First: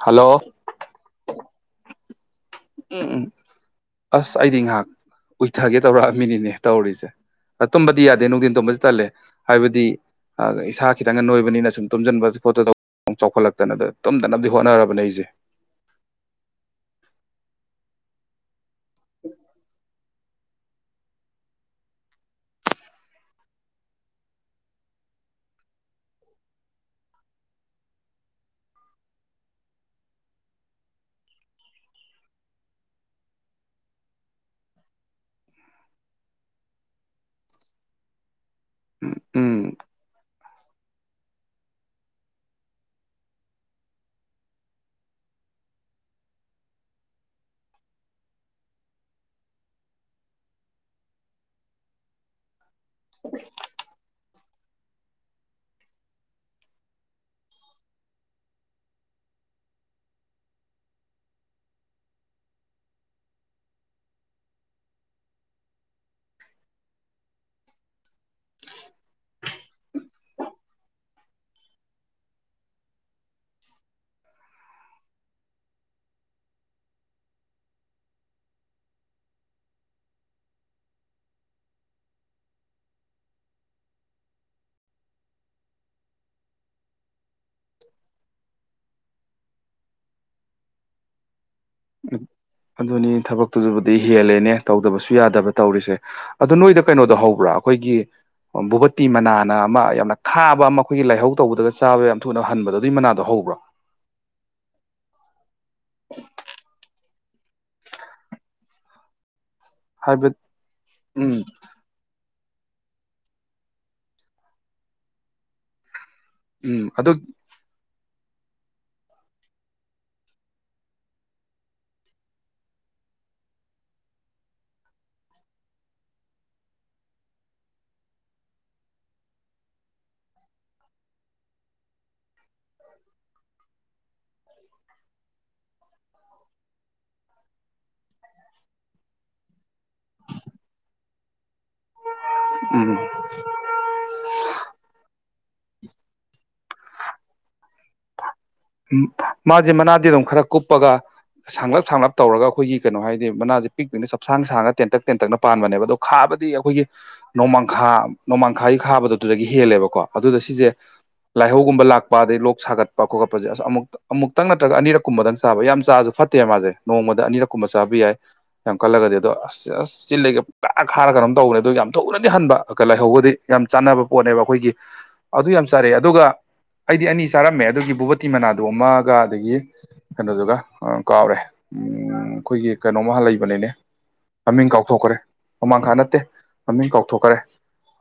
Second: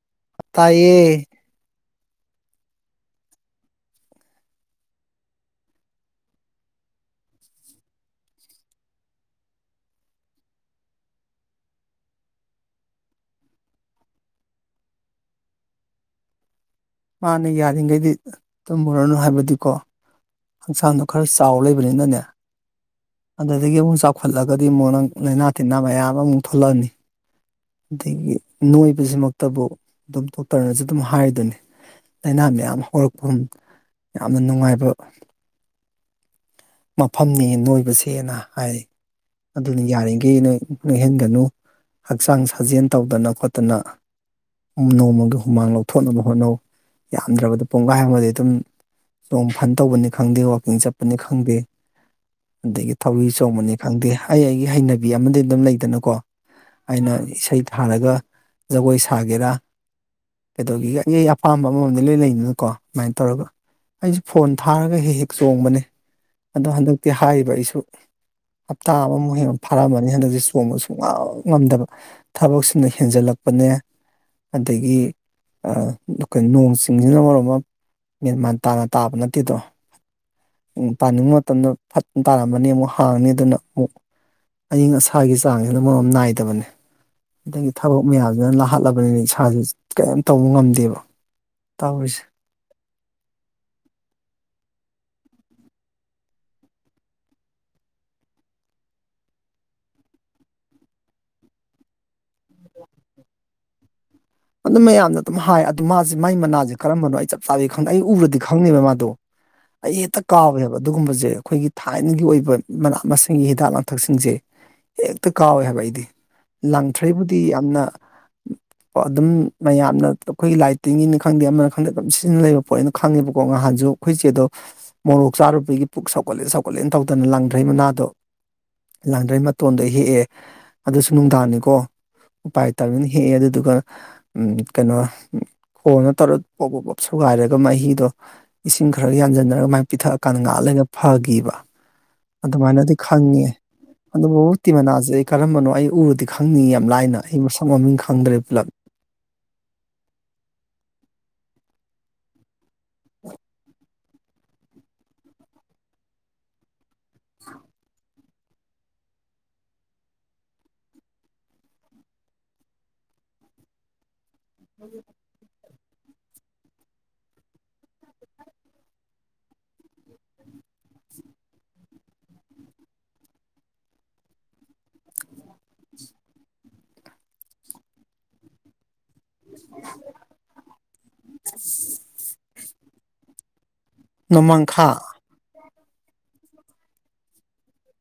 hello ꯇꯥꯏꯌꯦ ꯎꯝ ꯑꯁ ꯑꯩꯗꯤ ꯉꯥꯍꯥꯛ ꯎꯏꯊꯒꯦ ꯇꯧꯔꯛꯑꯝꯃꯤꯅꯤꯅꯦ ꯇꯧꯔꯤꯁꯦ ꯑꯥ ꯇꯨꯝꯕꯗꯤ ꯌꯥꯗꯦ ꯅꯨꯡꯗꯤꯟ ꯇꯨꯝꯕꯁꯤ ꯇꯜꯂꯦ ꯍꯥꯏꯕꯗꯤ ꯑꯥ ꯏꯁꯥ ꯈꯤꯇꯪꯒ ꯅꯣꯏꯕꯅꯤꯅ ꯁꯨꯝ ꯇꯨꯝꯖꯟꯕ ꯈꯣꯠꯇ ꯇꯧ ꯆꯥꯎꯈꯠꯂꯛꯇꯅ ꯇꯨꯝꯗꯅꯕꯗꯤ ꯍꯣꯠꯅꯔꯕꯅꯦ ꯑꯩꯖꯦ ꯃꯥꯅꯦ ꯌꯥꯔꯤꯒꯩꯗꯤ ꯇꯝꯃꯨꯔꯅꯨ ꯍꯥꯏꯕꯗꯤꯀꯣ ꯍꯛꯆꯥꯡꯗꯣ ꯈꯔ ꯆꯥꯎ ꯂꯩꯕꯅꯤꯅꯅꯦ ꯑꯗꯨꯗꯒꯤ ꯑꯃꯨꯛ ꯆꯥꯎꯈꯠꯂꯒꯗꯤ ꯑꯃꯨꯛ ꯅꯪ ꯂꯩꯅꯥ ꯇꯤꯟꯅꯥ ꯃꯌꯥꯝ ꯑꯃꯨꯛ ꯊꯣꯛꯂꯛꯑꯅꯤ ꯑꯗꯒꯤ ꯅꯣꯏꯕꯖꯤꯃꯛꯇꯕꯨ ꯗꯨꯝ ꯗꯣꯛꯇꯔꯅꯁꯨ ꯑꯗꯨꯝ ꯍꯥꯏꯔꯤꯗꯨꯅꯤ ꯂꯩꯅꯥ ꯃꯌꯥꯝ ꯍꯧꯔꯛꯐꯝ ꯌꯥꯝꯅ ꯅꯨꯡꯉꯥꯏꯕ ꯃꯐꯝꯅꯦ ꯅꯣꯏꯕꯁꯦꯅ ꯍꯥꯏ ꯎꯝ ꯑꯗꯨꯅ ꯌꯥꯔꯤꯒꯩ ꯅꯣꯏ ꯅꯣꯏꯍꯟꯒꯅꯨ ꯍꯛꯆꯥꯡ ꯁꯥꯖꯦꯜ ꯇꯧꯗꯅ ꯈꯣꯠꯇꯅ ꯎꯝ ꯅꯣꯡꯃꯒꯤ ꯍꯨꯃꯥꯡ ꯂꯧꯊꯣꯛꯅꯕ ꯍꯣꯠꯅꯧ ꯌꯥꯝꯗ꯭ꯔꯕꯗ ꯄꯨꯡꯒꯥꯏ ꯑꯃꯗꯤ ꯑꯗꯨꯝ ꯆꯣꯡ ꯐꯟ ꯇꯧꯕꯅꯦ ꯈꯪꯗꯦ ꯋꯥꯛꯀꯤꯡ ꯆꯠꯄꯅꯤ ꯈꯪꯗꯦ ꯑꯗꯒꯤ ꯊꯧꯔꯤ ꯆꯣꯡꯕꯅꯤ ꯈꯪꯗꯦ ꯑꯩ ꯑꯩꯒꯤ ꯍꯩꯅꯕꯤ ꯑꯃꯗꯤ ꯑꯗꯨꯝ ꯂꯩꯗꯅꯀꯣ ꯑꯩꯅ ꯏꯁꯩ ꯊꯥꯔꯒ ꯖꯒꯣꯏ ꯁꯥꯒꯦꯔꯥ ꯀꯩꯗꯧꯒꯤꯒꯦ ꯑꯩ ꯑꯩ ꯑꯄꯥꯝꯕ ꯑꯃꯃꯝꯗꯤ ꯂꯣꯏ ꯂꯩꯅꯤꯅꯀꯣ ꯗꯨꯃꯥꯏꯅ ꯇꯧꯔꯒ ꯑꯩꯁꯦ ꯐꯣꯟ ꯊꯥꯔꯒ ꯍꯦꯛ ꯍꯦꯛ ꯆꯣꯡꯕꯅꯦ ꯑꯗꯣ ꯍꯟꯗꯛꯇꯤ ꯍꯥꯏꯔꯤꯕ ꯑꯩꯁꯨ ꯍꯞꯇꯥ ꯑꯃꯃꯨꯛ ꯍꯦꯟꯅ ꯐꯥꯔꯛꯑꯃꯅꯤ ꯍꯟꯗꯛꯁꯦ ꯆꯣꯡꯕ ꯁꯨꯡꯉꯝ ꯉꯝꯗꯕ ꯊꯕꯛꯁꯤꯅ ꯍꯦꯟꯖꯜꯂꯛꯄꯅꯦ ꯑꯗꯒꯤ ꯑꯥ ꯀꯩꯅꯣ ꯅꯣꯡ ꯆꯤꯡꯖꯤꯅ ꯃꯔꯣꯝ ꯑꯃ ꯃꯦꯟꯃꯥꯟ ꯇꯥꯅ ꯇꯥꯕ ꯅꯠꯇꯦꯗꯣ ꯎꯝ ꯄꯥꯅꯤꯡꯉꯣ ꯃꯇꯝꯗ ꯐꯠ ꯇꯥꯔꯝꯃꯅꯤ ꯑꯃꯨꯛ ꯍꯥꯡꯅꯤ ꯑꯗꯨꯅ ꯃꯨꯛ ꯑꯏꯪ ꯑꯁꯥꯒꯤ ꯆꯥꯡꯖꯤꯅ ꯃꯔꯣꯝ ꯑꯃ ꯅꯥꯏꯗꯕꯅꯦ ꯑꯗꯒꯤ ꯊꯕꯛ ꯃꯌꯥꯝꯁꯤꯅ ꯂꯥꯍꯠꯂꯕꯅꯤꯅ ꯏꯁꯥꯖꯦ ꯀꯩꯝ ꯇꯧꯕ ꯉꯝꯗꯦꯕ ꯇꯧꯔꯤꯁꯦ ꯑꯗꯨꯅꯤ ꯊꯕꯛꯇꯨꯖꯨꯕꯨꯗꯤ ꯍꯦꯜꯂꯦꯅꯦ ꯇꯧꯗꯕꯁꯨ ꯌꯥꯗꯕ ꯇꯧꯔꯤꯁꯦ ꯑꯗꯨ ꯅꯣꯏꯗ ꯀꯩꯅꯣꯗꯣ ꯍꯧꯕ꯭ꯔꯣ ꯑꯩꯈꯣꯏꯒꯤ ꯚꯣꯕꯠꯇꯤ ꯃꯅꯥꯅ ꯑꯃ ꯌꯥꯝꯅ ꯈꯥꯕ ꯑꯃ ꯑꯩꯈꯣꯏꯒꯤ ꯂꯥꯏꯍꯧ ꯇꯧꯕꯗꯒ ꯆꯥꯕ ꯌꯥꯝ ꯊꯨꯅ ꯍꯟꯕꯗꯣ ꯑꯗꯨꯏ ꯃꯅꯥꯗꯣ ꯍꯧꯕ꯭ꯔꯣ ꯑꯗꯨꯝ ꯃꯌꯥꯝꯅ ꯑꯗꯨꯝ ꯍꯥꯏ ꯑꯗꯨ ꯃꯥꯖꯤ ꯃꯥꯏ ꯃꯅꯥꯖꯦ ꯀꯔꯝꯕꯅꯣ ꯑꯩ ꯆꯞ ꯆꯥꯕꯤ ꯈꯪꯗꯦ ꯑꯩ ꯎꯔꯗꯤ ꯈꯪꯅꯤꯕ ꯃꯥꯗꯣ ꯑꯩ ꯍꯦꯛꯇ ꯍꯥꯏꯕ ꯀꯥꯎꯋꯦꯕ ꯑꯗꯨꯒꯨꯝꯕꯖꯦ ꯎꯝ ꯑꯩꯈꯣꯏꯒꯤ ꯊꯥꯏꯅꯒꯤ ꯑꯣꯏꯕ ꯃꯅꯥ ꯃꯁꯤꯡꯒꯤ ꯍꯤꯗꯥꯛ ꯂꯥꯡꯊꯛꯁꯤꯡꯁꯦ ꯍꯦꯛꯇ ꯀꯥꯎꯋꯦ ꯍꯥꯏꯕ ꯑꯩꯗꯤ ꯎꯝ ꯑꯗꯨ ꯂꯥꯡꯊ꯭ꯔꯩꯕꯨꯗꯤ ꯌꯥꯝꯅ ꯀꯣ ꯑꯗꯨꯝ ꯃꯌꯥꯝꯅ ꯑꯩꯈꯣꯏꯒꯤ ꯂꯥꯏꯇꯤꯡꯒꯤꯅꯤ ꯈꯪꯗꯦ ꯑꯃ ꯈꯪꯗꯦ ꯑꯗꯨꯝ ꯁꯤꯖꯤꯟꯅ ꯂꯩꯕ ꯄꯣꯠꯅꯦꯅ ꯈꯪꯉꯦꯕꯀꯣ ꯉꯍꯥꯟꯖꯨ ꯑꯩꯈꯣꯏꯆꯦꯗꯣ ꯃꯣꯔꯣꯛ ꯆꯥꯔꯨꯕꯒꯤ ꯄꯨꯛ ꯁꯧꯒꯠꯂꯦ ꯁꯧꯒꯠꯂꯦꯅ ꯇꯧꯗꯅ ꯂꯪꯗ꯭ꯔꯩ ꯃꯅꯥꯗꯣ ꯂꯥꯡꯗ꯭ꯔꯩ ꯃꯇꯣꯟꯗ ꯍꯦꯛꯑꯦ ꯑꯗꯨꯁꯨ ꯅꯨꯡꯗꯥꯡꯅꯤꯀꯣ ꯎꯄꯥꯏ ꯂꯩꯇꯃꯤꯅ ꯍꯦꯛꯑꯦ ꯑꯗꯨꯗꯨꯒ ꯎꯝ ꯀꯩꯅꯣ ꯈꯣꯟꯅ ꯇꯧꯔ ꯄꯣꯞ ꯄꯣꯞ ꯄꯣꯞ ꯁꯨꯒꯥꯏꯔꯒ ꯃꯍꯤꯗꯣ ꯏꯁꯤꯡ ꯈꯔ ꯌꯥꯟꯖꯟꯅꯔꯒ ꯑꯃꯥꯏ ꯄꯤꯊꯛ ꯑꯀꯥꯟꯗ ꯉꯥꯍꯥꯛ ꯂꯩꯔ ꯐꯒꯤꯕ ꯎꯝ ꯑꯗꯨꯃꯥꯏꯅꯗꯤ ꯈꯪꯉꯦ ꯑꯗꯨꯕꯨ ꯇꯤ ꯃꯅꯥꯖꯦ ꯑꯩ ꯀꯔꯝꯕꯅꯣ ꯑꯩ ꯎꯔꯗꯤ ꯈꯪꯅꯤꯌꯦ ꯌꯥꯝ ꯂꯥꯏꯅ ꯑꯩ ꯃꯁꯛ ꯃꯃꯤꯡ ꯈꯪꯗ꯭ꯔꯦ ꯄꯨꯂꯞ ꯎꯝ ꯃꯥꯖꯦ ꯃꯅꯥꯗꯤ ꯑꯗꯨꯝ ꯈꯔ ꯀꯨꯞꯄꯒ ꯁꯥꯡꯂꯞ ꯁꯥꯡꯂꯞ ꯇꯧꯔꯒ ꯑꯩꯈꯣꯏꯒꯤ ꯀꯩꯅꯣ ꯍꯥꯏꯗꯤ ꯃꯅꯥꯖꯦ ꯄꯤꯛ ꯄꯤꯛꯅ ꯆꯞꯁꯥꯡ ꯁꯥꯡꯉ ꯇꯦꯟꯇꯛ ꯇꯦꯟꯇꯛꯅ ꯄꯥꯟꯕꯅꯦꯕ ꯑꯗꯣ__ ꯈꯥꯕꯗꯤ ꯑꯩꯈꯣꯏꯒꯤ ꯅꯣꯡꯃꯥꯡꯈꯥ ꯅꯣꯡꯃꯥꯡꯈꯥꯏꯒꯤ ꯈꯥꯕꯗꯨ ꯑꯗꯨꯗꯒꯤ ꯍꯦꯜꯂꯦꯕꯀꯣ ꯑꯗꯨꯗ ꯁꯤꯖꯦ ꯂꯥꯏꯍꯧꯒꯨꯝꯕ ꯂꯥꯛꯄ ꯑꯗꯩ ꯂꯣꯛ ꯁꯥꯒꯠꯄ ꯈꯣꯠ ꯄꯖꯦ ꯑꯁꯥ ꯑꯃꯨꯛ ꯑꯃꯨꯛꯇꯪ ꯅꯠꯇ꯭ꯔꯒ ꯑꯅꯤꯔꯛ ꯀꯨꯝꯕꯗꯪ ꯆꯥꯕ ꯌꯥꯝ ꯆꯥꯔꯖꯨ ꯐꯠꯇꯦꯕ ꯃꯥꯖꯦ ꯅꯣꯡꯃꯗ ꯑꯅꯤꯔꯛ ꯀꯨꯝꯕ ꯆꯥꯕ ꯌꯥꯏ ꯌꯥꯝ ꯀꯜꯂꯒꯗꯤ ꯑꯗꯣ ꯑꯁ ꯑꯁ ꯆꯤꯜꯂꯩꯒ ꯄꯨꯛꯈꯥ ꯈꯥꯔꯒ ꯀꯩꯅꯣꯝ ꯇꯧꯕꯅꯦ ꯑꯗꯣ ꯌꯥꯝ ꯊꯨꯅꯗꯤ ꯍꯟꯕ ꯀ ꯂꯥꯏꯍꯧꯕꯗꯤ ꯌꯥꯝ ꯆꯥꯟꯅꯕ ꯄꯣꯠꯅꯦꯕ ꯑꯩꯈꯣꯏꯒꯤ ꯑꯗꯨ ꯌꯥꯝ ꯆꯥꯔꯛꯑꯦ ꯑꯗꯨꯒ ꯑꯩꯗꯤ ꯑꯅꯤ ꯆꯥꯔꯝꯃꯦ ꯑꯗꯨꯒꯤ ꯚꯣꯕꯇꯤ ꯃꯅꯥꯗꯣ ꯑꯃꯒ ꯑꯗꯒꯤ ꯀꯩꯅꯣꯗꯨꯒ ꯑ ꯀꯥꯎꯔꯦ ꯎꯝ ꯑꯩꯈꯣꯏꯒꯤ ꯀꯩꯅꯣꯃꯍ ꯂꯩꯕꯅꯤꯅꯦ ꯃꯃꯤꯡ ꯅꯣꯡꯃꯥꯡꯈꯥ ꯀꯥꯎꯊꯣꯛꯈꯔꯦ ꯅꯣꯡꯃꯥꯡꯈꯥ ꯅꯠꯇꯦ ꯃꯃꯤꯡ ꯀꯥꯎꯊꯣꯛꯈꯔꯦ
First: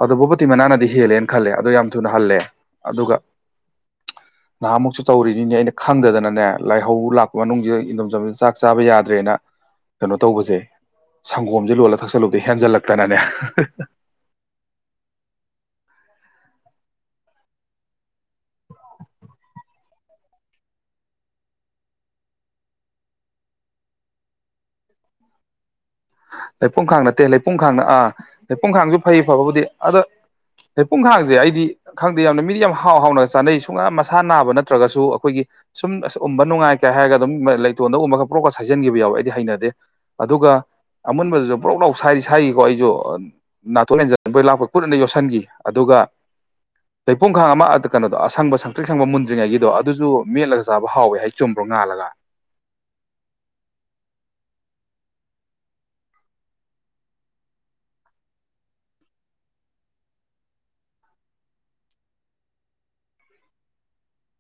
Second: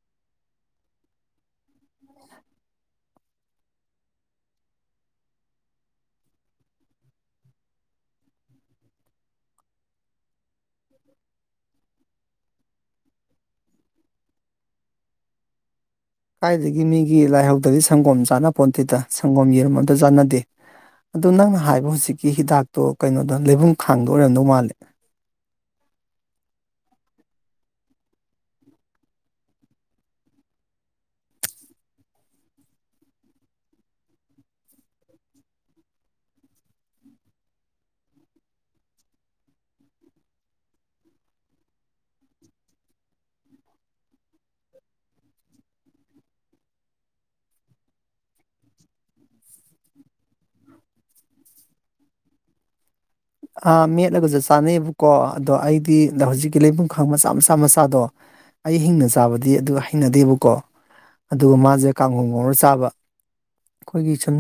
ꯑꯗꯨ ꯕꯨꯕꯣꯇꯤ ꯃꯅꯥꯅꯗꯤ ꯍꯦꯜꯂꯦꯅ ꯈꯜꯂꯦ ꯑꯗꯣ ꯌꯥꯝ ꯊꯨꯅ ꯍꯜꯂꯦ ꯑꯗꯨꯒ ꯅꯍꯥꯟ ꯃꯨꯛꯁꯨ ꯇꯧꯔꯤꯅꯤꯅꯦ ꯑꯩꯅ ꯈꯪꯗ ꯗꯅꯅꯦ ꯂꯥꯏꯍꯧ ꯂꯥꯛꯄ ꯃꯅꯨꯡꯖꯤꯗ ꯏꯟꯗꯝ ꯆꯥꯟꯕ ꯆꯥꯛ ꯆꯥꯕ ꯌꯥꯗ꯭ꯔꯦꯅ ꯀꯩꯅꯣ ꯇꯧꯕꯖꯦ ꯁꯪꯒꯣꯝꯖꯦ ꯂꯣꯜꯂ ꯊꯛꯆꯜꯂꯨꯕꯗꯩ ꯍꯦꯟꯖꯜ ꯂꯛꯇꯅꯅꯦ ꯀꯥꯏꯗꯒꯤ ꯃꯤꯒꯤ ꯂꯥꯏꯍꯧꯗꯒꯤ ꯁꯪꯒꯣꯝ ꯆꯥꯅ ꯄꯣꯟꯇꯦꯗ ꯁꯪꯒꯣꯝ ꯌꯦꯔꯨꯝ ꯑꯝꯇ ꯆꯥꯟꯅꯗꯦ ꯑꯗꯣ ꯅꯪꯅ ꯍꯥꯏꯕ ꯍꯧꯖꯤꯛꯀꯤ ꯍꯤꯗꯥꯛꯇꯣ ꯀꯩꯅꯣꯗ ꯂꯩꯕꯨꯡ ꯈꯥꯡꯗ ꯑꯣꯏꯔꯝꯗꯧ ꯃꯥꯜꯂꯦ ꯂꯩꯄꯨꯡꯈꯥꯡ ꯅꯠꯇꯦ ꯂꯩꯄꯨꯡ ꯈꯥꯡꯅ ꯑꯥ ꯂꯩꯄꯨꯡ ꯈꯥꯡꯁꯨ ꯐꯩ ꯐꯕꯕꯨꯗꯤ ꯑꯗꯣ ꯂꯩꯄꯨꯡꯈꯥꯡꯖꯦ ꯑꯩꯗꯤ ꯈꯪꯗꯦ ꯌꯥꯝꯅ ꯃꯤꯗꯤ ꯌꯥꯝ ꯍꯥꯎ ꯍꯥꯎꯅ ꯆꯥꯅꯩ ꯁꯨꯡꯌꯥ ꯃꯁꯥ ꯅꯥꯕ ꯅꯠꯇ꯭ꯔꯒꯁꯨ ꯑꯩꯈꯣꯏꯒꯤ ꯁꯨꯝ ꯑꯁ ꯎꯝꯕ ꯅꯨꯡꯉꯥꯏꯀ ꯍꯥꯏꯔꯒ ꯑꯗꯨꯝ ꯂꯩꯇꯣꯟꯗ ꯎꯝꯃꯒ ꯀꯣꯔꯣꯛꯀ ꯁꯩꯖꯤꯟꯒꯤꯕ ꯌꯥꯎꯋꯦ ꯑꯩꯗꯤ ꯍꯩꯅꯗꯦ ꯑꯗꯨꯒ ꯑꯃꯨꯟꯕꯗꯨꯖꯨ ꯄꯔꯣꯛ ꯂꯥꯎ ꯁꯥꯏꯗꯤ ꯁꯥꯏꯒꯤꯀꯣ ꯑꯩꯖꯨ ꯅꯥꯠꯊꯣꯟ ꯃꯦꯟꯖꯟꯕꯣꯏ ꯂꯥꯛꯄꯣꯢ ꯀꯨꯠꯑꯅ ꯌꯣꯠꯁꯟꯒꯤ ꯑꯗꯨꯒ ꯂꯩꯄꯨꯡ ꯈꯥꯡ ꯑꯃ ꯑꯥꯠꯇ ꯀꯩꯅꯣꯗꯣ ꯑꯁꯪꯕ ꯁꯪꯇ꯭ꯔꯤꯛ ꯁꯪꯕ ꯃꯨꯟꯗ꯭ꯔꯤꯉꯩꯒꯤꯗꯣ ꯑꯗꯨꯖꯨ ꯃꯦꯠꯂꯒ ꯆꯥꯕ ꯍꯥꯎꯋꯦ ꯍꯩ ꯆꯨꯝꯕ꯭ꯔꯣ ꯉꯥꯜꯂꯒ ꯑ ꯃꯦꯠꯂꯒꯁꯨ ꯆꯥꯅꯩꯌꯦꯕꯀꯣ ꯑꯗꯣ ꯑꯩꯗꯤꯗ ꯍꯧꯖꯤꯛꯀꯤ ꯂꯩꯕꯨꯡꯈꯥꯡ ꯃꯆꯥ ꯃꯆꯥ ꯃꯆꯥꯗꯣ ꯑꯩ ꯍꯤꯡꯅ ꯆꯥꯕꯗꯤ ꯑꯗꯨ ꯍꯩꯅꯗꯦꯕꯀꯣ ꯑꯗꯨꯒ ꯃꯥꯖꯦ ꯀꯥꯡꯉꯧ ꯉꯧꯔ ꯆꯥꯕ ꯑꯩꯈꯣꯏꯒꯤ ꯁꯨꯝ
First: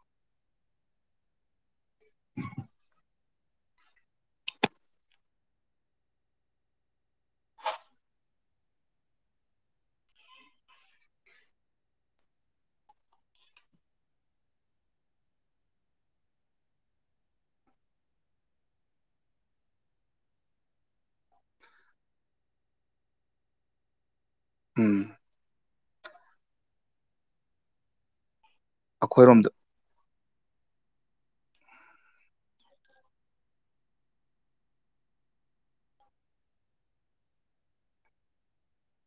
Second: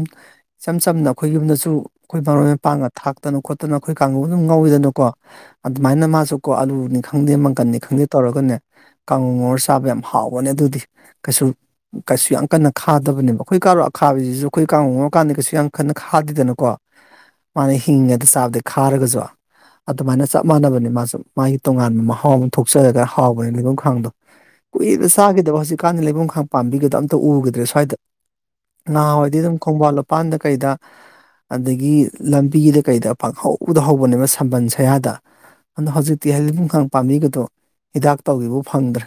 ꯏꯆꯝ ꯆꯝꯅ ꯑꯩꯈꯣꯏ ꯌꯨꯝꯗꯁꯨ ꯑꯩꯈꯣꯏ ꯕꯔꯣꯏ ꯃꯄꯥꯡꯒ ꯊꯥꯛꯇꯅ ꯈꯣꯠ ꯇꯅ ꯑꯩꯈꯣꯏ ꯀꯥꯡꯉꯧ ꯑꯗꯨꯝ ꯉꯧꯋꯤꯗꯅꯀꯣ ꯑꯗꯨꯃꯥꯏꯅ ꯃꯥꯁꯨ ꯀꯣ ꯑꯂꯨꯅꯤ ꯈꯪꯗꯦ ꯃꯪꯒꯟꯅꯤ ꯈꯪꯗꯦ ꯇꯧꯔꯒꯅꯦ ꯀꯥꯡꯉꯧ ꯉꯧꯔ ꯆꯥꯕ ꯌꯥꯝ ꯍꯥꯎꯕꯅꯦ ꯑꯗꯨꯗꯤ ꯀꯩꯁꯨ ꯀꯩꯁꯨ ꯌꯥꯝ ꯀꯟꯅ ꯈꯥꯗꯕꯅꯦꯕ ꯑꯩꯈꯣꯏ ꯀꯥꯔꯣꯠ ꯑꯈꯥꯕꯖꯤꯖꯨ ꯑꯩꯈꯣꯏ ꯀꯥꯡ ꯉꯧꯔꯀꯥꯟꯗ ꯀꯩꯁꯨ ꯌꯥꯝ ꯀꯟꯅ ꯈꯥꯗꯦꯗꯅꯀꯣ ꯃꯥꯅ ꯍꯤꯡꯉꯤꯗ ꯆꯥꯕꯗ ꯈꯥꯔꯒꯖꯨ ꯑꯗꯨꯃꯥꯏꯅ ꯆꯞ ꯃꯅꯕꯅꯦ ꯃꯥꯁꯨ ꯃꯥꯒꯤ ꯇꯣꯉꯥꯟꯕ ꯃꯍꯥꯎ ꯑꯃ ꯊꯣꯛꯆꯔꯒ ꯍꯥꯎꯕꯅꯦ ꯂꯩꯕꯨꯡꯈꯥꯡꯗꯣ [unintelligible] ꯀꯨꯏꯂꯦ ꯎꯝ ꯆꯥꯒꯤꯗꯕ ꯍꯧꯖꯤꯛꯀꯥꯟꯗꯤ ꯂꯩꯕꯨꯡꯈꯥ ꯄꯥꯝꯕꯤꯒꯗꯣ ꯑꯝꯇ ꯎꯒꯗ꯭ꯔꯦ ꯁ꯭ꯋꯥꯏꯗ ꯅꯍꯥꯋꯥꯏꯗꯤ ꯑꯩꯈꯣꯏꯔꯣꯝꯗ ꯑꯗꯨꯝ ꯈꯣꯡꯕꯥꯜ ꯂꯨꯄꯥꯟꯗ ꯀꯩꯗ ꯑꯗꯒꯤ ꯂꯝꯕꯤꯗ ꯀꯩꯗ ꯄꯪꯍꯧꯗ ꯍꯧꯕꯅꯦꯕ ꯁꯝꯕꯜ ꯁꯌꯥꯗ ꯑꯗꯣ ꯍꯧꯖꯤꯛꯇꯤ ꯂꯩꯕꯨꯡꯈꯥꯡ ꯄꯥꯝꯕꯤꯒꯗꯣ ꯍꯤꯗꯥꯛ ꯇꯧꯒꯦ ꯐꯥꯎ ꯐꯪꯗ꯭ꯔꯦ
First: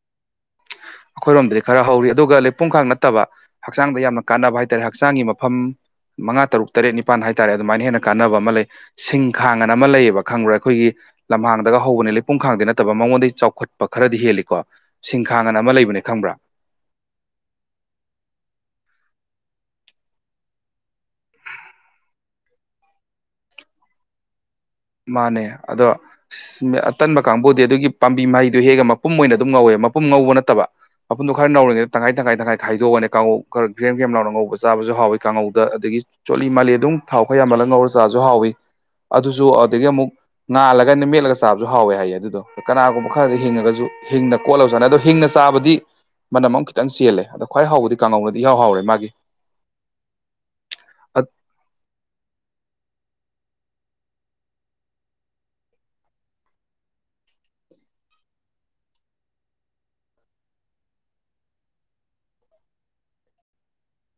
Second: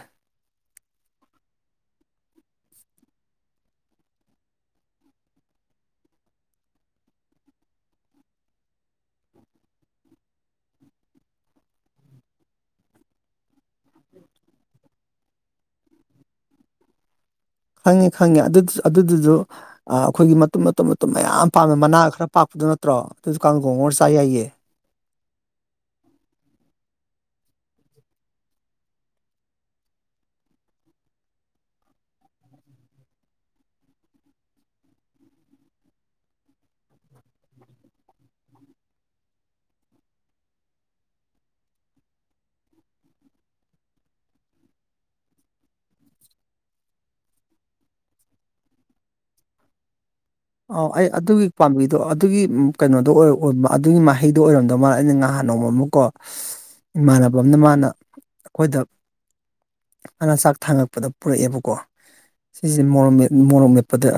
ꯑꯩꯈꯣꯏꯔꯣꯝꯗꯗꯤ ꯈꯔ ꯍꯧꯔꯤ ꯑꯗꯨꯒ ꯂꯩ ꯄꯨꯡꯈꯥꯡ ꯅꯠꯇꯕ ꯍꯛꯆꯥꯡꯗ ꯌꯥꯝꯅ ꯀꯥꯟꯅꯕ ꯍꯥꯏꯇꯥꯔꯦ ꯍꯛꯆꯥꯡꯒꯤ ꯃꯐꯝ ꯃꯉꯥ ꯇꯔꯨꯛ ꯇꯔꯦꯠ ꯅꯤꯄꯥꯟ ꯍꯥꯏꯇꯥꯔꯦ ꯑꯗꯨꯃꯥꯏꯅ ꯍꯦꯟꯅ ꯀꯥꯟꯅꯕ ꯑꯃ ꯂꯩ ꯁꯤꯡ ꯈꯥꯡꯑꯅ ꯑꯃ ꯂꯩꯌꯦꯕ ꯈꯪꯕ꯭ꯔꯥ ꯑꯩꯈꯣꯏꯒꯤ ꯂꯝꯍꯥꯡꯗꯒ ꯍꯧꯕꯅꯤ ꯂꯩꯄꯨꯡ ꯈꯥꯡꯗꯤ ꯅꯠꯇꯕ ꯃꯉꯣꯟꯗꯒꯤ ꯆꯥꯎꯈꯠꯄ ꯈꯔꯗꯤ ꯍꯦꯜꯂꯤꯀꯣ ꯁꯤꯡꯈꯥꯡ ꯉꯅ ꯑꯃ ꯂꯩꯕ ꯂꯩꯕꯅꯦ ꯈꯪꯕ꯭ꯔꯥ ꯈꯪꯉꯦ ꯈꯪꯉꯦ ꯑꯗꯨ ꯑꯗꯨꯗꯨꯖꯨ ꯑꯗꯨꯗꯨꯖꯨ ꯑꯩꯈꯣꯏꯒꯤ ꯃꯇꯨꯝ ꯃꯇꯨꯝ ꯃꯇꯨꯝ ꯃꯌꯥꯝ ꯄꯥꯟꯕ ꯃꯅꯥ ꯈꯔ ꯄꯥꯛꯄꯗꯣ ꯅꯠꯇ꯭ꯔꯣ ꯑꯗꯨꯁꯨ ꯀꯥꯡꯒꯧ ꯉꯧꯔ ꯆꯥꯕ ꯌꯥꯏꯌꯦ ꯃꯥꯟꯅꯦ ꯑꯗꯣ ꯑꯁ ꯑꯇꯟꯕ ꯀꯥꯡꯕꯨꯗꯤ ꯑꯗꯨꯒꯤ ꯄꯥꯝꯕꯤ ꯃꯍꯩꯗꯨ ꯍꯦꯛꯒ ꯃꯄꯨꯝ ꯑꯣꯏꯅ ꯑꯗꯨꯝ ꯉꯧꯋꯦ ꯃꯄꯨꯝ ꯉꯧꯕ ꯅꯠꯇꯕ ꯃꯄꯨꯟꯗꯣ ꯈꯔ ꯅꯧꯔꯤꯉꯩꯗ ꯇꯪꯈꯥꯏ ꯇꯪꯈꯥꯏ ꯇꯪꯈꯥꯏ ꯈꯥꯏꯗꯣꯛ ꯑꯒꯅꯦ ꯀꯥꯡꯉꯧ ꯈꯔ ꯒ꯭ꯔꯦꯝ ꯒ꯭ꯔꯦꯝ ꯂꯥꯎꯅ ꯉꯧꯕ ꯆꯥꯕꯁꯨ ꯍꯥꯎꯋꯤ ꯀꯥꯡꯉꯧꯗ ꯑꯗꯒꯤ ꯆꯣꯠꯂꯤ ꯃꯥꯜꯂꯤ ꯑꯗꯨꯝ ꯊꯥꯎ ꯈꯔ ꯌꯥꯝꯍꯜꯂ ꯉꯧꯔ ꯆꯥꯖꯨ ꯍꯥꯎꯏ ꯑꯗꯨꯁꯨ ꯑꯗꯨꯗꯒꯤ ꯑꯃꯨꯛ ꯉꯜꯂꯒꯅꯦ ꯃꯦꯠꯂꯒ ꯆꯥꯕꯁꯨ ꯍꯥꯎꯋꯦ ꯍꯥꯏꯌꯦ ꯑꯗꯨꯗꯣ ꯀꯅꯥꯒꯨꯝꯕ ꯈꯔꯗꯤ ꯍꯤꯡꯅꯒꯁꯨ ꯍꯤꯡꯅ ꯀꯣꯠꯂꯕ ꯆꯥꯅꯩ ꯑꯗꯣ ꯍꯤꯡꯅ ꯆꯥꯕꯗꯤ ꯃꯅꯝ ꯑꯃ ꯈꯤꯇꯪ ꯆꯦꯜꯂꯦ ꯑꯗꯣ ꯈ꯭ꯋꯥꯏ ꯍꯥꯎꯕꯗꯤ ꯀꯥꯡꯉꯧꯅꯗꯤ ꯏꯍꯥꯎ ꯍꯥꯎꯋꯦ ꯃꯥꯒꯤ ꯑꯣ ꯑꯩ ꯑꯗꯨꯒꯤ ꯄꯥꯝꯕꯤꯗꯣ ꯑꯗꯨꯒꯤ ꯀꯩꯅꯣꯗꯣ ꯑꯣ ꯑꯣ ꯑꯗꯨꯒꯤ ꯃꯍꯩꯗꯣ ꯑꯣꯏꯔꯝꯗꯧ ꯃꯥꯜꯂꯦ ꯑꯩꯅ ꯉꯍꯥꯟ ꯅꯣꯡꯃꯃꯥ ꯀꯣ ꯏꯃꯥꯟꯅꯕ ꯑꯃꯅ ꯃꯥꯅ ꯑꯩꯈꯣꯏꯗ ꯃꯅꯥ ꯆꯥꯛ ꯊꯥꯡꯉꯛꯄꯗ ꯄꯨꯔꯛ ꯑꯦꯕꯀꯣ ꯁꯤꯖꯦ ꯃꯣꯔꯣꯛ ꯃꯦꯠ ꯃꯣꯔꯣꯛ ꯃꯦꯠꯄꯗ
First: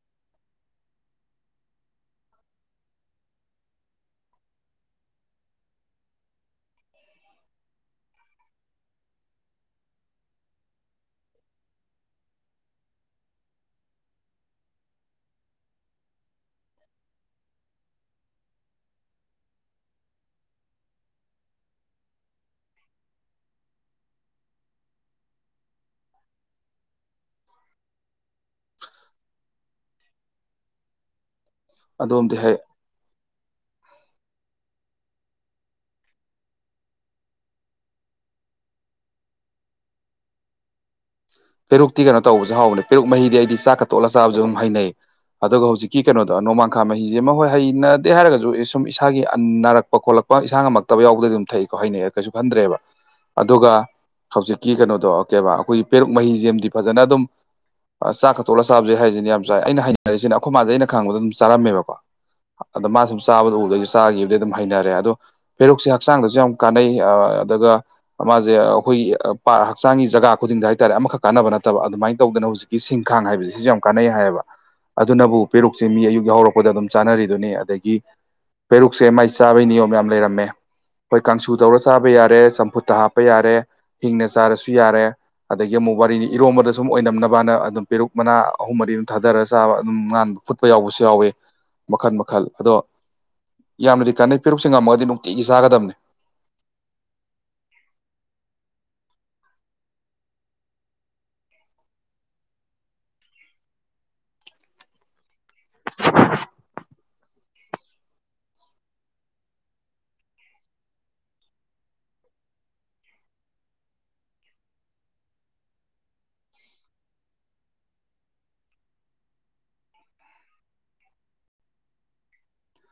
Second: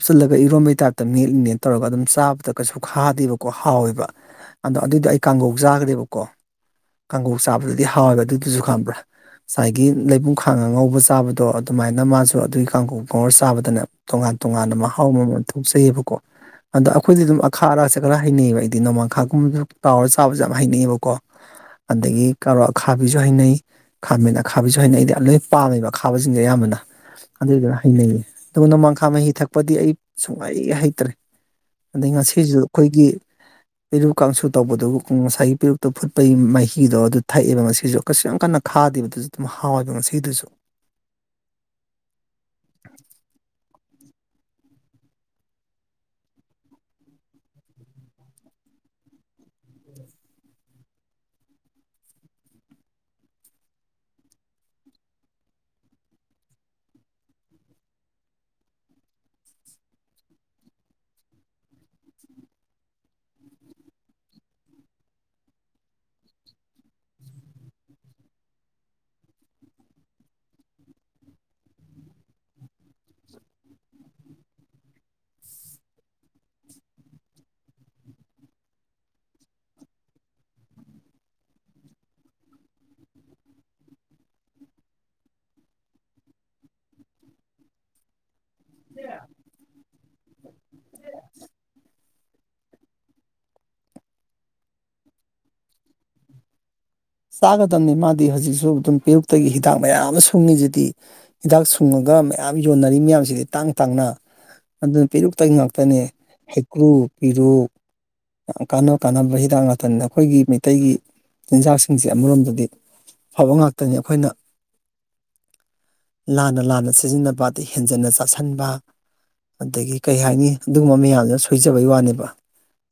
ꯍꯥꯞꯆꯜꯂꯒ ꯏꯔꯣꯝꯕꯩ ꯇꯥꯏꯞꯇ ꯃꯦꯠꯂꯤꯅꯦ ꯇꯧꯔꯒ ꯑꯗꯨꯝ ꯆꯥꯕꯗ ꯀꯩꯁꯨ ꯈꯥꯗꯦꯕꯀꯣ ꯍꯥꯎꯋꯦꯕ ꯑꯗꯣ ꯑꯗꯨꯗꯣ ꯑꯩ ꯀꯥꯡꯒꯧ ꯆꯥꯒ꯭ꯔꯦꯕꯀꯣ ꯀꯥꯡꯒꯧ ꯆꯥꯕꯗꯗꯤ ꯍꯥꯎꯋꯦꯕ ꯑꯗꯨꯗꯨꯖꯨ ꯈꯪꯕ꯭ꯔꯥ ꯉꯁꯥꯏꯒꯤ ꯂꯩꯕꯨꯡ ꯈꯥꯡ ꯉꯧꯔ ꯆꯥꯕꯗꯣ ꯑꯗꯨꯃꯥꯏꯅ ꯃꯥꯖꯨ ꯑꯗꯨꯒꯤ ꯀꯥꯡꯒꯧ ꯉꯧꯔ ꯆꯥꯕꯗꯅꯦ ꯇꯣꯉꯥꯟ ꯇꯣꯉꯥꯟꯅ ꯃꯍꯥꯎ ꯑꯃꯃꯝ ꯊꯣꯛꯆꯩꯌꯦꯕꯀꯣ ꯑꯗꯣ ꯑꯩꯈꯣꯏꯗꯤ ꯑꯗꯨꯝ ꯑꯈꯥ ꯑꯔꯥꯛꯁꯦ ꯈꯔ ꯍꯩꯅꯩꯌꯦꯕ ꯑꯩꯗꯤ ꯅꯣꯡꯃꯥꯡꯈꯥꯒꯨꯝꯕꯗ ꯇꯥꯎꯔꯒ ꯆꯥꯕꯖꯦ ꯌꯥꯝ ꯍꯩꯅꯩꯌꯦꯕꯀꯣ ꯑꯗꯥꯒꯤ ꯀꯔꯣꯠ ꯑꯈꯥꯕꯤꯁꯨ ꯍꯩꯅꯩ ꯈꯥꯃꯦꯟ ꯑꯈꯥꯕꯤꯖꯨ ꯍꯩꯅꯩ ꯑꯩꯗꯤ ꯂꯣꯏ ꯄꯥꯝꯃꯦꯕ ꯈꯥꯕꯁꯤꯡꯁꯦ ꯑꯌꯥꯝꯕꯅ ꯑꯗꯨꯗꯣ ꯍꯩꯅꯩꯌꯦ ꯑꯗꯨ ꯅꯣꯡꯃꯈꯥ ꯃꯍꯤ ꯊꯛ ꯄꯗꯤ ꯑꯩ ꯁꯨꯛꯍꯩ ꯍꯩꯇ꯭ꯔꯦ ꯑꯗꯩ ꯑꯗꯣꯝꯗꯤ ꯉꯁꯤꯖꯨ ꯍꯦꯛ ꯑꯩꯈꯣꯏꯒꯤ ꯄꯦꯔꯨꯛ ꯀꯥꯡꯁꯨ ꯇꯧꯕꯗꯨꯕꯨ ꯉꯁꯥꯏꯒꯤ ꯄꯦꯔꯨꯛꯇꯣ ꯐꯨꯠꯄꯒꯤ ꯃꯍꯤꯗꯣ ꯑꯗꯨ ꯊꯛꯑꯦꯕ ꯉꯁꯤꯖꯨ ꯀꯩꯁꯨ ꯌꯥꯝ ꯀꯟꯅ ꯈꯥꯗꯦꯕꯗꯨꯁꯨ ꯑꯗꯨꯝ ꯍꯥꯎꯋꯦꯕ ꯉꯁꯤꯒꯤꯗꯨꯁꯨ ꯄꯦꯔꯨꯛꯇꯤ ꯀꯩꯅꯣ ꯇꯧꯕꯁꯨ ꯍꯥꯎꯕꯅꯦ ꯄꯦꯔꯨꯛ ꯃꯍꯤꯗꯤ ꯑꯩꯗꯤ ꯆꯥꯛꯀ ꯇꯣꯠꯂ ꯆꯥꯕꯁꯨ ꯑꯗꯨꯝ ꯍꯩꯅꯩ ꯑꯗꯨꯒ ꯍꯧꯖꯤꯛꯀꯤ ꯀꯩꯅꯣꯗꯣ ꯅꯣꯡꯃꯥꯡꯈꯥ ꯃꯍꯤꯖꯦ ꯑꯃ ꯍꯣꯏ ꯍꯩꯅꯗꯦ ꯍꯥꯏꯔꯒꯁꯨ ꯑꯦ ꯁꯨꯝ ꯏꯁꯥꯒꯤ ꯑꯦ ꯅꯥꯔꯛꯄ ꯈꯣꯠꯂꯛꯄ ꯏꯁꯥ ꯉꯝꯃꯛꯇꯕ ꯌꯥꯎꯕꯗꯗꯤ ꯑꯗꯨꯝ ꯊꯛꯏꯀꯣ ꯍꯩꯅꯩ ꯀꯩꯁꯨ ꯈꯟꯗ꯭ꯔꯦꯕ ꯑꯗꯨꯒ ꯍꯧꯖꯤꯛꯀꯤ ꯀꯩꯅꯣꯗꯣ ꯀꯩꯑꯕꯥ ꯑꯩꯈꯣꯏꯒꯤ ꯄꯦꯔꯨꯛ ꯃꯍꯤꯖꯤꯝꯗꯤ ꯐꯥꯖꯅ ꯑꯗꯨꯝ ꯆꯥꯛꯀ ꯇꯣꯠꯂꯒ ꯆꯥꯕꯦꯁꯦ ꯍꯥꯏꯁꯤꯅ ꯌꯥꯝꯅ ꯆꯥꯏ ꯑꯩꯅ ꯍꯩꯅꯔꯤꯁꯤꯅ ꯑꯩꯈꯣꯏ ꯃꯥꯁꯦ ꯑꯩꯅ ꯈꯪꯕꯗ ꯑꯗꯨꯝ ꯆꯥꯔꯝꯃꯦꯕꯀꯣ ꯑꯗ ꯃꯥꯁꯨ ꯆꯥꯕꯗꯨ ꯎꯕꯗ ꯑꯩꯁꯨ ꯆꯥꯒꯤꯕꯗꯒꯤ ꯑꯗꯨꯝ ꯍꯩꯅꯔꯦ ꯑꯗꯣ ꯄꯦꯔꯨꯛꯁꯦ ꯍꯛꯆꯥꯡꯗꯁꯨ ꯌꯥꯝ ꯀꯥꯟꯅꯩ ꯑꯗꯨꯒ ꯃꯥꯖꯦ ꯑꯩꯈꯣꯏꯒꯤ ꯍꯛꯆꯥꯡꯒꯤ ꯖꯒꯥ ꯈꯨꯗꯤꯡꯗ ꯍꯥꯏ ꯍꯥꯏꯇꯥꯥꯔꯦ ꯑꯃꯈꯛ ꯀꯥꯟꯅꯕ ꯅꯠꯇꯕ ꯑꯗꯨꯃꯥꯏꯅ ꯇꯧꯗꯅ ꯍꯧꯖꯤꯛꯀꯤ ꯁꯤꯡꯈꯥꯡ ꯍꯥꯏꯕꯁꯤ ꯁꯤꯖꯨ ꯌꯥꯝ ꯀꯥꯟꯅꯩ ꯍꯥꯏꯌꯦꯕ ꯑꯗꯨꯅꯕꯨ ꯄꯦꯔꯨꯛꯁꯦ ꯃꯤ ꯑꯌꯨꯛ ꯌꯥ ꯍꯧꯔꯛꯄꯗ ꯑꯗꯨꯝ ꯆꯥꯅꯔꯤꯗꯨꯅꯤ ꯑꯗꯒꯤ ꯄꯦꯔꯨꯛꯁꯦ ꯃꯥꯏ ꯆꯥꯕꯩ ꯅꯤꯌꯣꯝ ꯌꯥꯝ ꯂꯩꯔꯝꯃꯦ ꯍꯣꯏ ꯀꯥꯡꯁꯨ ꯇꯧꯔ ꯆꯥꯕ ꯌꯥꯔꯦ ꯆꯝꯐꯨꯠꯇ ꯍꯥꯞꯄ ꯌꯥꯔꯦ ꯍꯤꯡꯅ ꯆꯥꯔꯁꯨ ꯌꯥꯔꯦ ꯑꯗꯒꯤ ꯑꯃꯨꯛ ꯋꯥꯔꯤꯅꯤ ꯏꯔꯣꯝꯕꯗ ꯁꯨꯝ ꯑꯣꯏꯅꯝꯅꯕꯅ ꯑꯗꯨꯝ ꯄꯦꯔꯨꯛ ꯃꯅꯥ ꯑꯍꯨꯝ ꯃꯔꯤ ꯑꯗꯨꯝ ꯊꯥꯗꯔꯒ ꯆꯥꯕ ꯑꯗꯨꯝ ꯉꯥꯟ ꯐꯨꯠꯄ ꯌꯥꯎꯕꯁꯨ ꯌꯥꯎꯋꯤ ꯃꯈꯜ ꯃꯈꯜ ꯑꯗꯣ ꯌꯥꯝꯅꯗꯤ ꯀꯥꯟꯅꯩ ꯄꯦꯔꯨꯛꯁꯤ ꯉꯝꯃꯒꯗꯤ ꯅꯨꯡꯇꯤꯒꯤ ꯆꯥꯒꯗꯝ ꯆꯥꯒꯗꯝꯅꯤ ꯃꯥꯗꯤ ꯍꯧꯖꯤꯛꯁꯨ ꯑꯗꯨꯝ ꯄꯦꯔꯨꯛꯇꯒꯤ ꯍꯤꯗꯥꯛ ꯃꯌꯥꯝ ꯑꯃ ꯁꯨꯡꯉꯤꯁꯤꯗꯤ ꯍꯤꯗꯥꯛ ꯁꯨꯡꯉꯒ ꯃꯌꯥꯝ ꯌꯣꯟꯅꯔꯤ ꯃꯌꯥꯝꯁꯤꯗꯤ ꯇꯥꯡꯅꯥ ꯇꯥꯡꯅ ꯑꯗꯨ ꯄꯦꯔꯨꯛꯇꯒꯤ ꯉꯥꯛꯇꯅꯦ ꯍꯩꯀ꯭ꯔꯨ ꯄꯦꯔꯨꯛ ꯑꯥ ꯀꯥꯟꯅꯕ ꯀꯥꯟꯅꯕ ꯍꯤꯗꯥꯛ ꯉꯥꯛꯇꯅꯤꯗ ꯑꯩꯈꯣꯏꯒꯤ ꯃꯩꯇꯩꯒꯤ ꯆꯤꯟꯖꯥꯛꯁꯤꯡꯁꯦ ꯑꯃꯔꯣꯝꯗꯗꯤ ꯑꯐꯕ ꯉꯥꯛꯇꯅꯤ ꯑꯩꯈꯣꯏꯅ ꯂꯥꯟꯅ ꯂꯥꯟꯅ ꯁꯤꯖꯤꯟꯅꯕ ꯑꯗꯩ ꯍꯦꯟꯖꯟꯅ ꯆꯥꯥꯁꯟꯕ ꯑꯗꯒꯤ ꯀꯩ ꯍꯥꯏꯅꯤ ꯑꯗꯨꯒꯨꯝꯕ ꯃꯌꯥꯝꯗꯨꯅ ꯁꯣꯏꯖꯕꯩ ꯋꯥꯅꯦꯕ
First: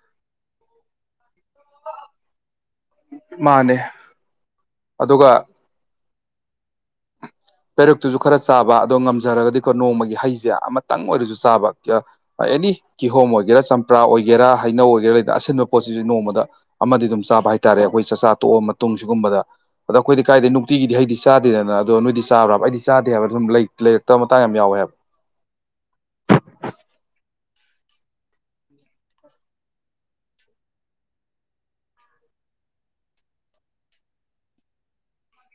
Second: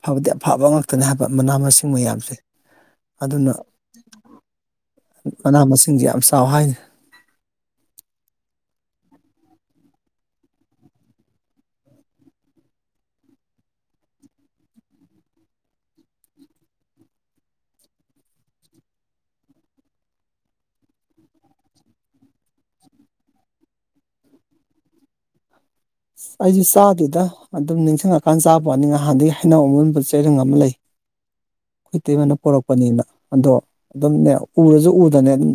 ꯐꯕꯗꯤ ꯑꯐꯕ ꯉꯥꯛꯇꯅꯦ ꯍꯥꯏꯕ ꯃꯅꯥ ꯃꯁꯤꯡ ꯃꯌꯥꯝꯁꯦ ꯑꯗꯨꯅ ꯃꯥꯅꯦ ꯑꯗꯨꯒ ꯃꯅꯥ ꯃꯁꯤꯡ ꯌꯥꯝ ꯆꯥꯎ ꯍꯥꯏꯅꯦ ꯄꯦꯔꯛꯇꯨꯁꯨ ꯈꯔ ꯆꯥꯕ ꯑꯗꯣ ꯉꯝꯖꯔꯒꯗꯤꯀꯣ ꯅꯣꯡꯃꯒꯤ ꯍꯩꯁꯦ ꯑꯃꯇꯪ ꯑꯣꯏꯔꯁꯨ ꯆꯥꯕ ꯑꯥ ꯑꯦꯅꯤ ꯀꯤꯍꯣꯝ ꯑꯣꯏꯒꯦꯔꯥ ꯆꯝꯄ꯭ꯔꯥ ꯑꯣꯏꯒꯦꯔꯥ ꯍꯩꯅꯧ ꯑꯣꯏꯒꯦꯔꯥ ꯗ ꯑꯁꯤꯟꯕ ꯄꯣꯠꯁꯤꯁꯨ ꯅꯣꯡꯃꯗ ꯑꯃꯗꯤ ꯑꯗꯨꯝ ꯆꯥꯕ ꯍꯥꯏꯇꯥꯔꯦ ꯑꯩꯈꯣꯏ ꯆꯥꯛꯆꯥ ꯇꯣꯛꯑ ꯃꯇꯨꯡ ꯁꯤꯒꯨꯝꯕꯗ ꯑꯗꯣ ꯑꯈꯣꯏꯗꯤ ꯀꯥꯏꯗꯩ ꯅꯨꯡꯇꯤꯒꯤꯗꯤ ꯍꯩꯗꯤ ꯆꯥꯗꯦꯗꯅ ꯑꯗꯣ ꯅꯣꯏꯗꯤ ꯆꯥꯕ꯭ꯔꯥꯕ ꯑꯩꯗꯤ ꯆꯥꯗꯦ ꯍꯥꯏꯕ ꯑꯗꯨꯨꯝ ꯂꯩ ꯂꯩꯔꯛꯇ ꯃꯇꯥꯡ ꯌꯥꯝ ꯌꯥꯎꯋꯦ ꯍꯥꯏꯕ ꯑꯁ ꯑꯩꯖꯨ ꯆꯥꯗꯦꯗ ꯑꯗꯨꯝ ꯅꯤꯡꯁꯤꯡꯉꯀꯥꯟ ꯆꯥꯕꯋꯥꯅꯤ ꯉꯥꯍꯥꯟꯗꯒꯤ ꯍꯩꯅꯧ ꯑꯃꯨꯟꯕ ꯆꯩꯔꯪ ꯑꯃ ꯂꯩ ꯏꯇꯩꯃꯥꯏꯅ ꯄꯣꯔꯛꯄꯅꯤꯅ ꯑꯗꯣ ꯑꯗꯨꯝꯅꯦ ꯎꯔꯁꯨ ꯎꯗꯅꯦ ꯑꯗꯨꯝ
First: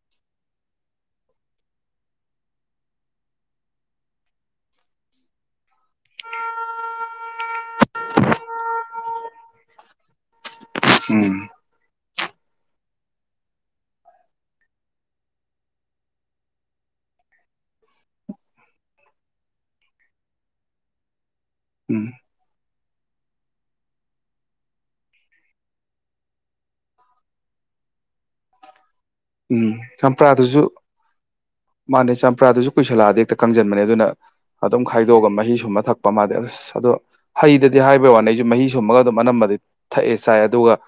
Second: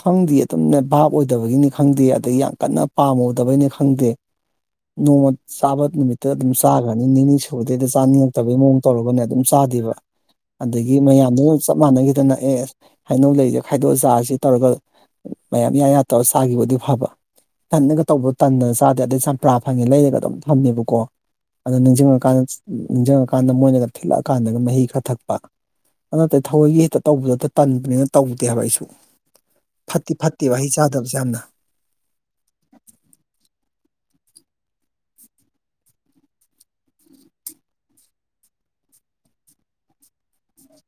ꯈꯪꯗꯤꯌꯦ ꯑꯗꯨꯝꯅꯦ ꯚꯥꯞ ꯑꯣꯏꯗꯕꯒꯤꯅꯤ ꯈꯪꯗꯦ ꯑꯗꯒꯤ ꯌꯥꯝ ꯀꯟꯅ ꯄꯥꯝꯃꯨꯗꯕꯩꯅꯤ ꯈꯪꯗꯦ ꯅꯣꯡꯃ ꯆꯥꯕ ꯅꯨꯃꯤꯠꯇ ꯑꯗꯨꯝ ꯆꯥꯒ꯭ꯔꯅꯤ ꯅꯤꯅꯤ ꯁꯨꯕꯗꯩꯗꯤ ꯆꯥꯅꯤꯡꯇꯕꯒꯤ ꯃꯑꯣꯡ ꯇꯧꯔꯒꯅꯦ ꯑꯗꯨꯝ ꯆꯥꯗꯦꯕ ꯑꯗꯒꯤ ꯎꯝ ꯃꯌꯥꯝꯃꯨꯛ ꯆꯞ ꯃꯥꯟꯅꯒꯤꯗꯅ ꯑꯦꯁ ꯍꯥꯏꯅꯧ ꯂꯩꯖꯦ ꯈꯥꯏꯗꯣꯛꯑ ꯆꯥꯖꯤ ꯇꯧꯔꯒ ꯃꯌꯥꯝ ꯌꯥ ꯌꯥ ꯇꯧꯔ ꯆꯥꯒꯤꯕ ꯑꯣꯏꯗꯤ ꯐꯕ ꯏꯊꯟꯗꯒ ꯇꯧꯕ ꯇꯟꯗꯅ ꯆꯥꯗꯦ ꯑꯗꯩ ꯆꯝꯄ꯭ꯔꯥ ꯐꯪꯉꯦ ꯂꯩꯔꯒ ꯑꯗꯨꯝ ꯊꯝꯃꯦꯕꯀꯣ ꯑꯗꯨ ꯎꯝ ꯅꯤꯡꯖꯤꯡꯉꯀꯥꯟ ꯅꯤꯡꯖꯪꯉꯛ ꯀꯥꯟꯗ ꯃꯣꯏꯅꯒ ꯊꯤꯠꯂꯛꯑ ꯀꯥꯟꯗꯒ ꯃꯍꯤ ꯈꯔ ꯊꯛꯄ ꯑꯗꯨ ꯅꯠꯇꯗꯤ ꯊꯑꯣꯏꯒꯤ ꯍꯦꯛꯇ ꯇꯧꯕꯗꯛꯇ ꯇꯟꯕꯅꯤꯅ ꯇꯧꯗꯦ ꯍꯥꯏꯕ ꯑꯩꯁꯨ ꯎꯝ ꯐꯠꯇꯤ ꯐꯠꯇꯦꯕ ꯆꯝꯄ꯭ꯔꯥꯗꯨꯁꯨ ꯍꯩ ꯆꯥꯗꯕꯖꯦ ꯌꯥꯝꯅ ꯃꯥꯅꯦ ꯆꯝꯄ꯭ꯔꯥꯗꯨꯖꯨ ꯀꯨꯏꯁꯜꯂꯛꯑꯗꯤ ꯍꯦꯛꯇ ꯀꯪꯖꯟꯕꯅꯦ ꯑꯗꯨꯅ ꯑꯗꯨꯝ ꯈꯥꯏꯗꯣꯛꯑꯒ ꯃꯍꯤꯁꯨꯝꯃ ꯊꯛꯄ ꯃꯥꯗꯤ ꯑꯁ ꯑꯗꯣ ꯍꯩꯗꯗꯤ ꯍꯥꯏꯕꯩ ꯋꯥꯅꯤ ꯑꯩꯖꯨ ꯃꯍꯤ ꯁꯨꯝꯃꯒ ꯑꯗꯨꯝ ꯑꯅꯝꯕꯗꯤ ꯊꯛꯑꯦ ꯆꯥꯏ ꯑꯗꯨꯒ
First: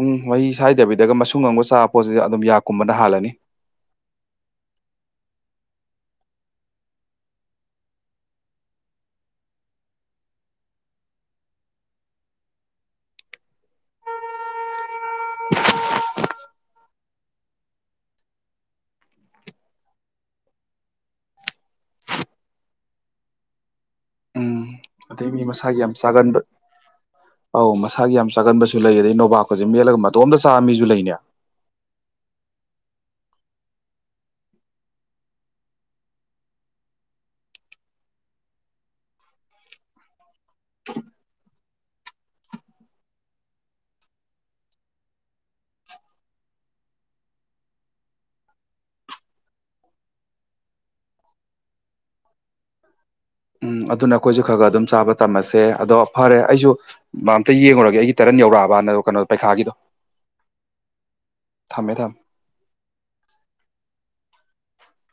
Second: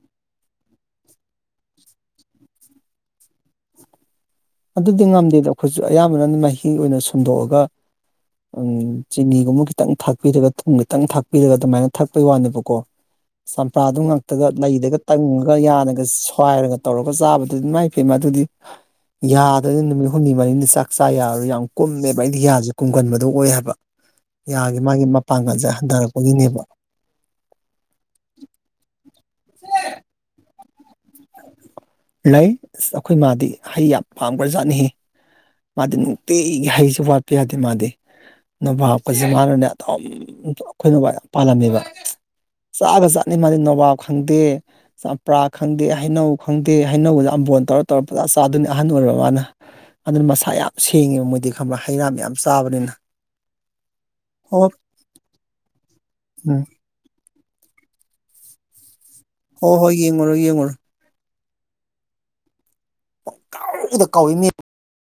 ꯎꯝ ꯃꯍꯤ ꯁꯥꯏꯗꯕꯤꯗꯒ ꯃꯁꯨꯡ ꯑꯃꯒ ꯆꯥꯕ ꯄꯣꯠꯁꯤꯗ ꯑꯗꯨꯝ ꯌꯥꯛꯀꯨꯝꯕꯅ ꯍꯥꯜꯂꯅꯤ ꯑꯗꯨꯗꯤ ꯉꯝꯗꯦꯗ ꯑꯩꯈꯣꯏꯖꯨ ꯑꯌꯥꯝꯕꯅ ꯃꯍꯤ ꯑꯣꯏꯅ ꯁꯨꯝꯗꯣꯛꯑꯒ ꯎꯝ ꯆꯤꯅꯤꯒꯨꯝꯕ ꯈꯤꯇꯪ ꯊꯥꯛꯄꯤꯔꯒ ꯊꯨꯝ ꯈꯤꯇꯪ ꯊꯥꯛꯄꯤꯔꯒ ꯑꯗꯨꯃꯥꯏꯅ ꯊꯛꯄꯩ ꯋꯥꯅꯦꯕꯀꯣ ꯆꯝꯄ꯭ꯔꯥꯗꯨ ꯉꯥꯛꯇꯒ ꯂꯩꯗꯒ ꯇꯪꯉꯒ ꯌꯥꯅꯒ ꯁ꯭ꯋꯥꯏꯔꯒ ꯇꯧꯔꯒ ꯆꯥꯕꯗꯨꯗꯤ ꯏꯃꯥꯏ ꯄꯦꯝꯃ ꯑꯗꯨꯗꯤ ꯌꯥꯒꯗꯣ ꯅꯨꯃꯤꯠ ꯍꯨꯝꯅꯤ ꯃꯔꯤꯅꯤ ꯆꯥꯛ ꯆꯥ ꯌꯥꯔꯣꯏ ꯌꯥꯝ ꯀꯨꯝꯃꯦꯕ ꯑꯩꯗꯤ ꯌꯥꯖꯦ ꯀꯨꯝꯒꯟꯕꯗꯣ ꯑꯣꯏ ꯍꯥꯏꯕ ꯎꯝ ꯌꯥꯒꯤ ꯃꯥꯒꯤ ꯑꯗꯩ ꯃꯤ ꯃꯄꯥꯡꯒꯜꯖꯦ ꯃꯁꯥꯒꯤ ꯌꯥꯝ ꯆꯥꯒꯟꯕ ꯍꯟꯗꯔꯛꯄꯒꯤꯅꯦꯕ ꯑꯧ ꯃꯁꯥꯒꯤ ꯌꯥꯝ ꯆꯥꯒꯟꯕꯁꯨ ꯂꯩ ꯑꯗꯩ ꯅꯣꯕꯥꯥꯞꯀꯖꯦ ꯃꯦꯠꯂꯒ ꯃꯇꯣꯝꯗ ꯆꯥꯕ ꯃꯤꯖꯨ ꯂꯩꯅꯦ ꯂꯩ ꯑꯁ ꯑꯩꯈꯣꯏ ꯃꯥꯗꯤ ꯍꯩ ꯌꯥꯝ ꯄꯥꯝꯒ꯭ꯔꯖꯠꯅꯤꯍꯦ ꯃꯥꯗꯤ ꯅꯨꯡꯇꯤꯒꯤ ꯍꯩꯖꯨ ꯋꯥꯠꯄ ꯌꯥꯗꯦ ꯃꯥꯗꯤ ꯅꯣꯕꯥꯞ ꯀꯖꯦ ꯃꯥꯅꯅꯦ ꯑꯗꯨꯝ ꯑꯩꯈꯣꯏ ꯅꯣꯕꯥꯞ ꯌꯥꯝ ꯄꯥꯜꯂꯝꯃꯦꯕ ꯆꯥꯒ꯭ꯔ ꯖꯥꯠꯅꯤ ꯃꯥꯗꯤ ꯅꯣꯕꯥꯞ ꯈꯪꯗꯦ ꯆꯝꯄ꯭ꯔꯥ ꯈꯪꯗꯦ ꯍꯩꯅꯧ ꯈꯪ ꯇꯦ ꯍꯩꯅꯧꯒꯖꯦ ꯑꯝꯕꯣꯟ ꯇꯧꯔ ꯇꯧꯔ ꯄꯪꯆꯥ ꯆꯥꯗꯨꯏꯅꯦ ꯑꯍꯟ ꯑꯣꯏꯔꯕ ꯃꯥꯅ ꯑꯗꯨꯅ ꯃꯁꯥ ꯌꯥꯝ ꯁꯦꯡꯉꯦꯕ ꯃꯣꯏꯗꯤ ꯈꯪꯕ꯭ꯔꯥ ꯍꯩ ꯔꯥ ꯃꯌꯥꯝ ꯆꯥꯕꯅꯤꯅ ꯎꯝ ꯑꯗꯨꯅ ꯑꯈꯣꯏꯖꯨ ꯍꯣ ꯈꯔꯒ ꯑꯗꯨꯝ ꯆꯥꯕ ꯇꯝꯃꯁꯦ ꯑꯗꯣ ꯐꯔꯦ ꯎꯝ ꯑꯩꯖꯨ ꯃꯥ ꯑꯝꯇ ꯌꯦꯡꯉꯨꯔꯒ ꯑꯩꯒꯤ ꯇꯔꯟ ꯌꯧꯔꯛꯑꯕꯅ ꯀꯅꯣ ꯍꯣ ꯍꯣꯏ ꯌꯦꯡꯉꯨꯔꯣ ꯌꯦꯡꯉꯨꯔꯣ ꯊꯝꯃꯦ ꯊꯝ ꯄꯪꯀꯥꯎꯗ ꯀꯧꯏꯅꯦ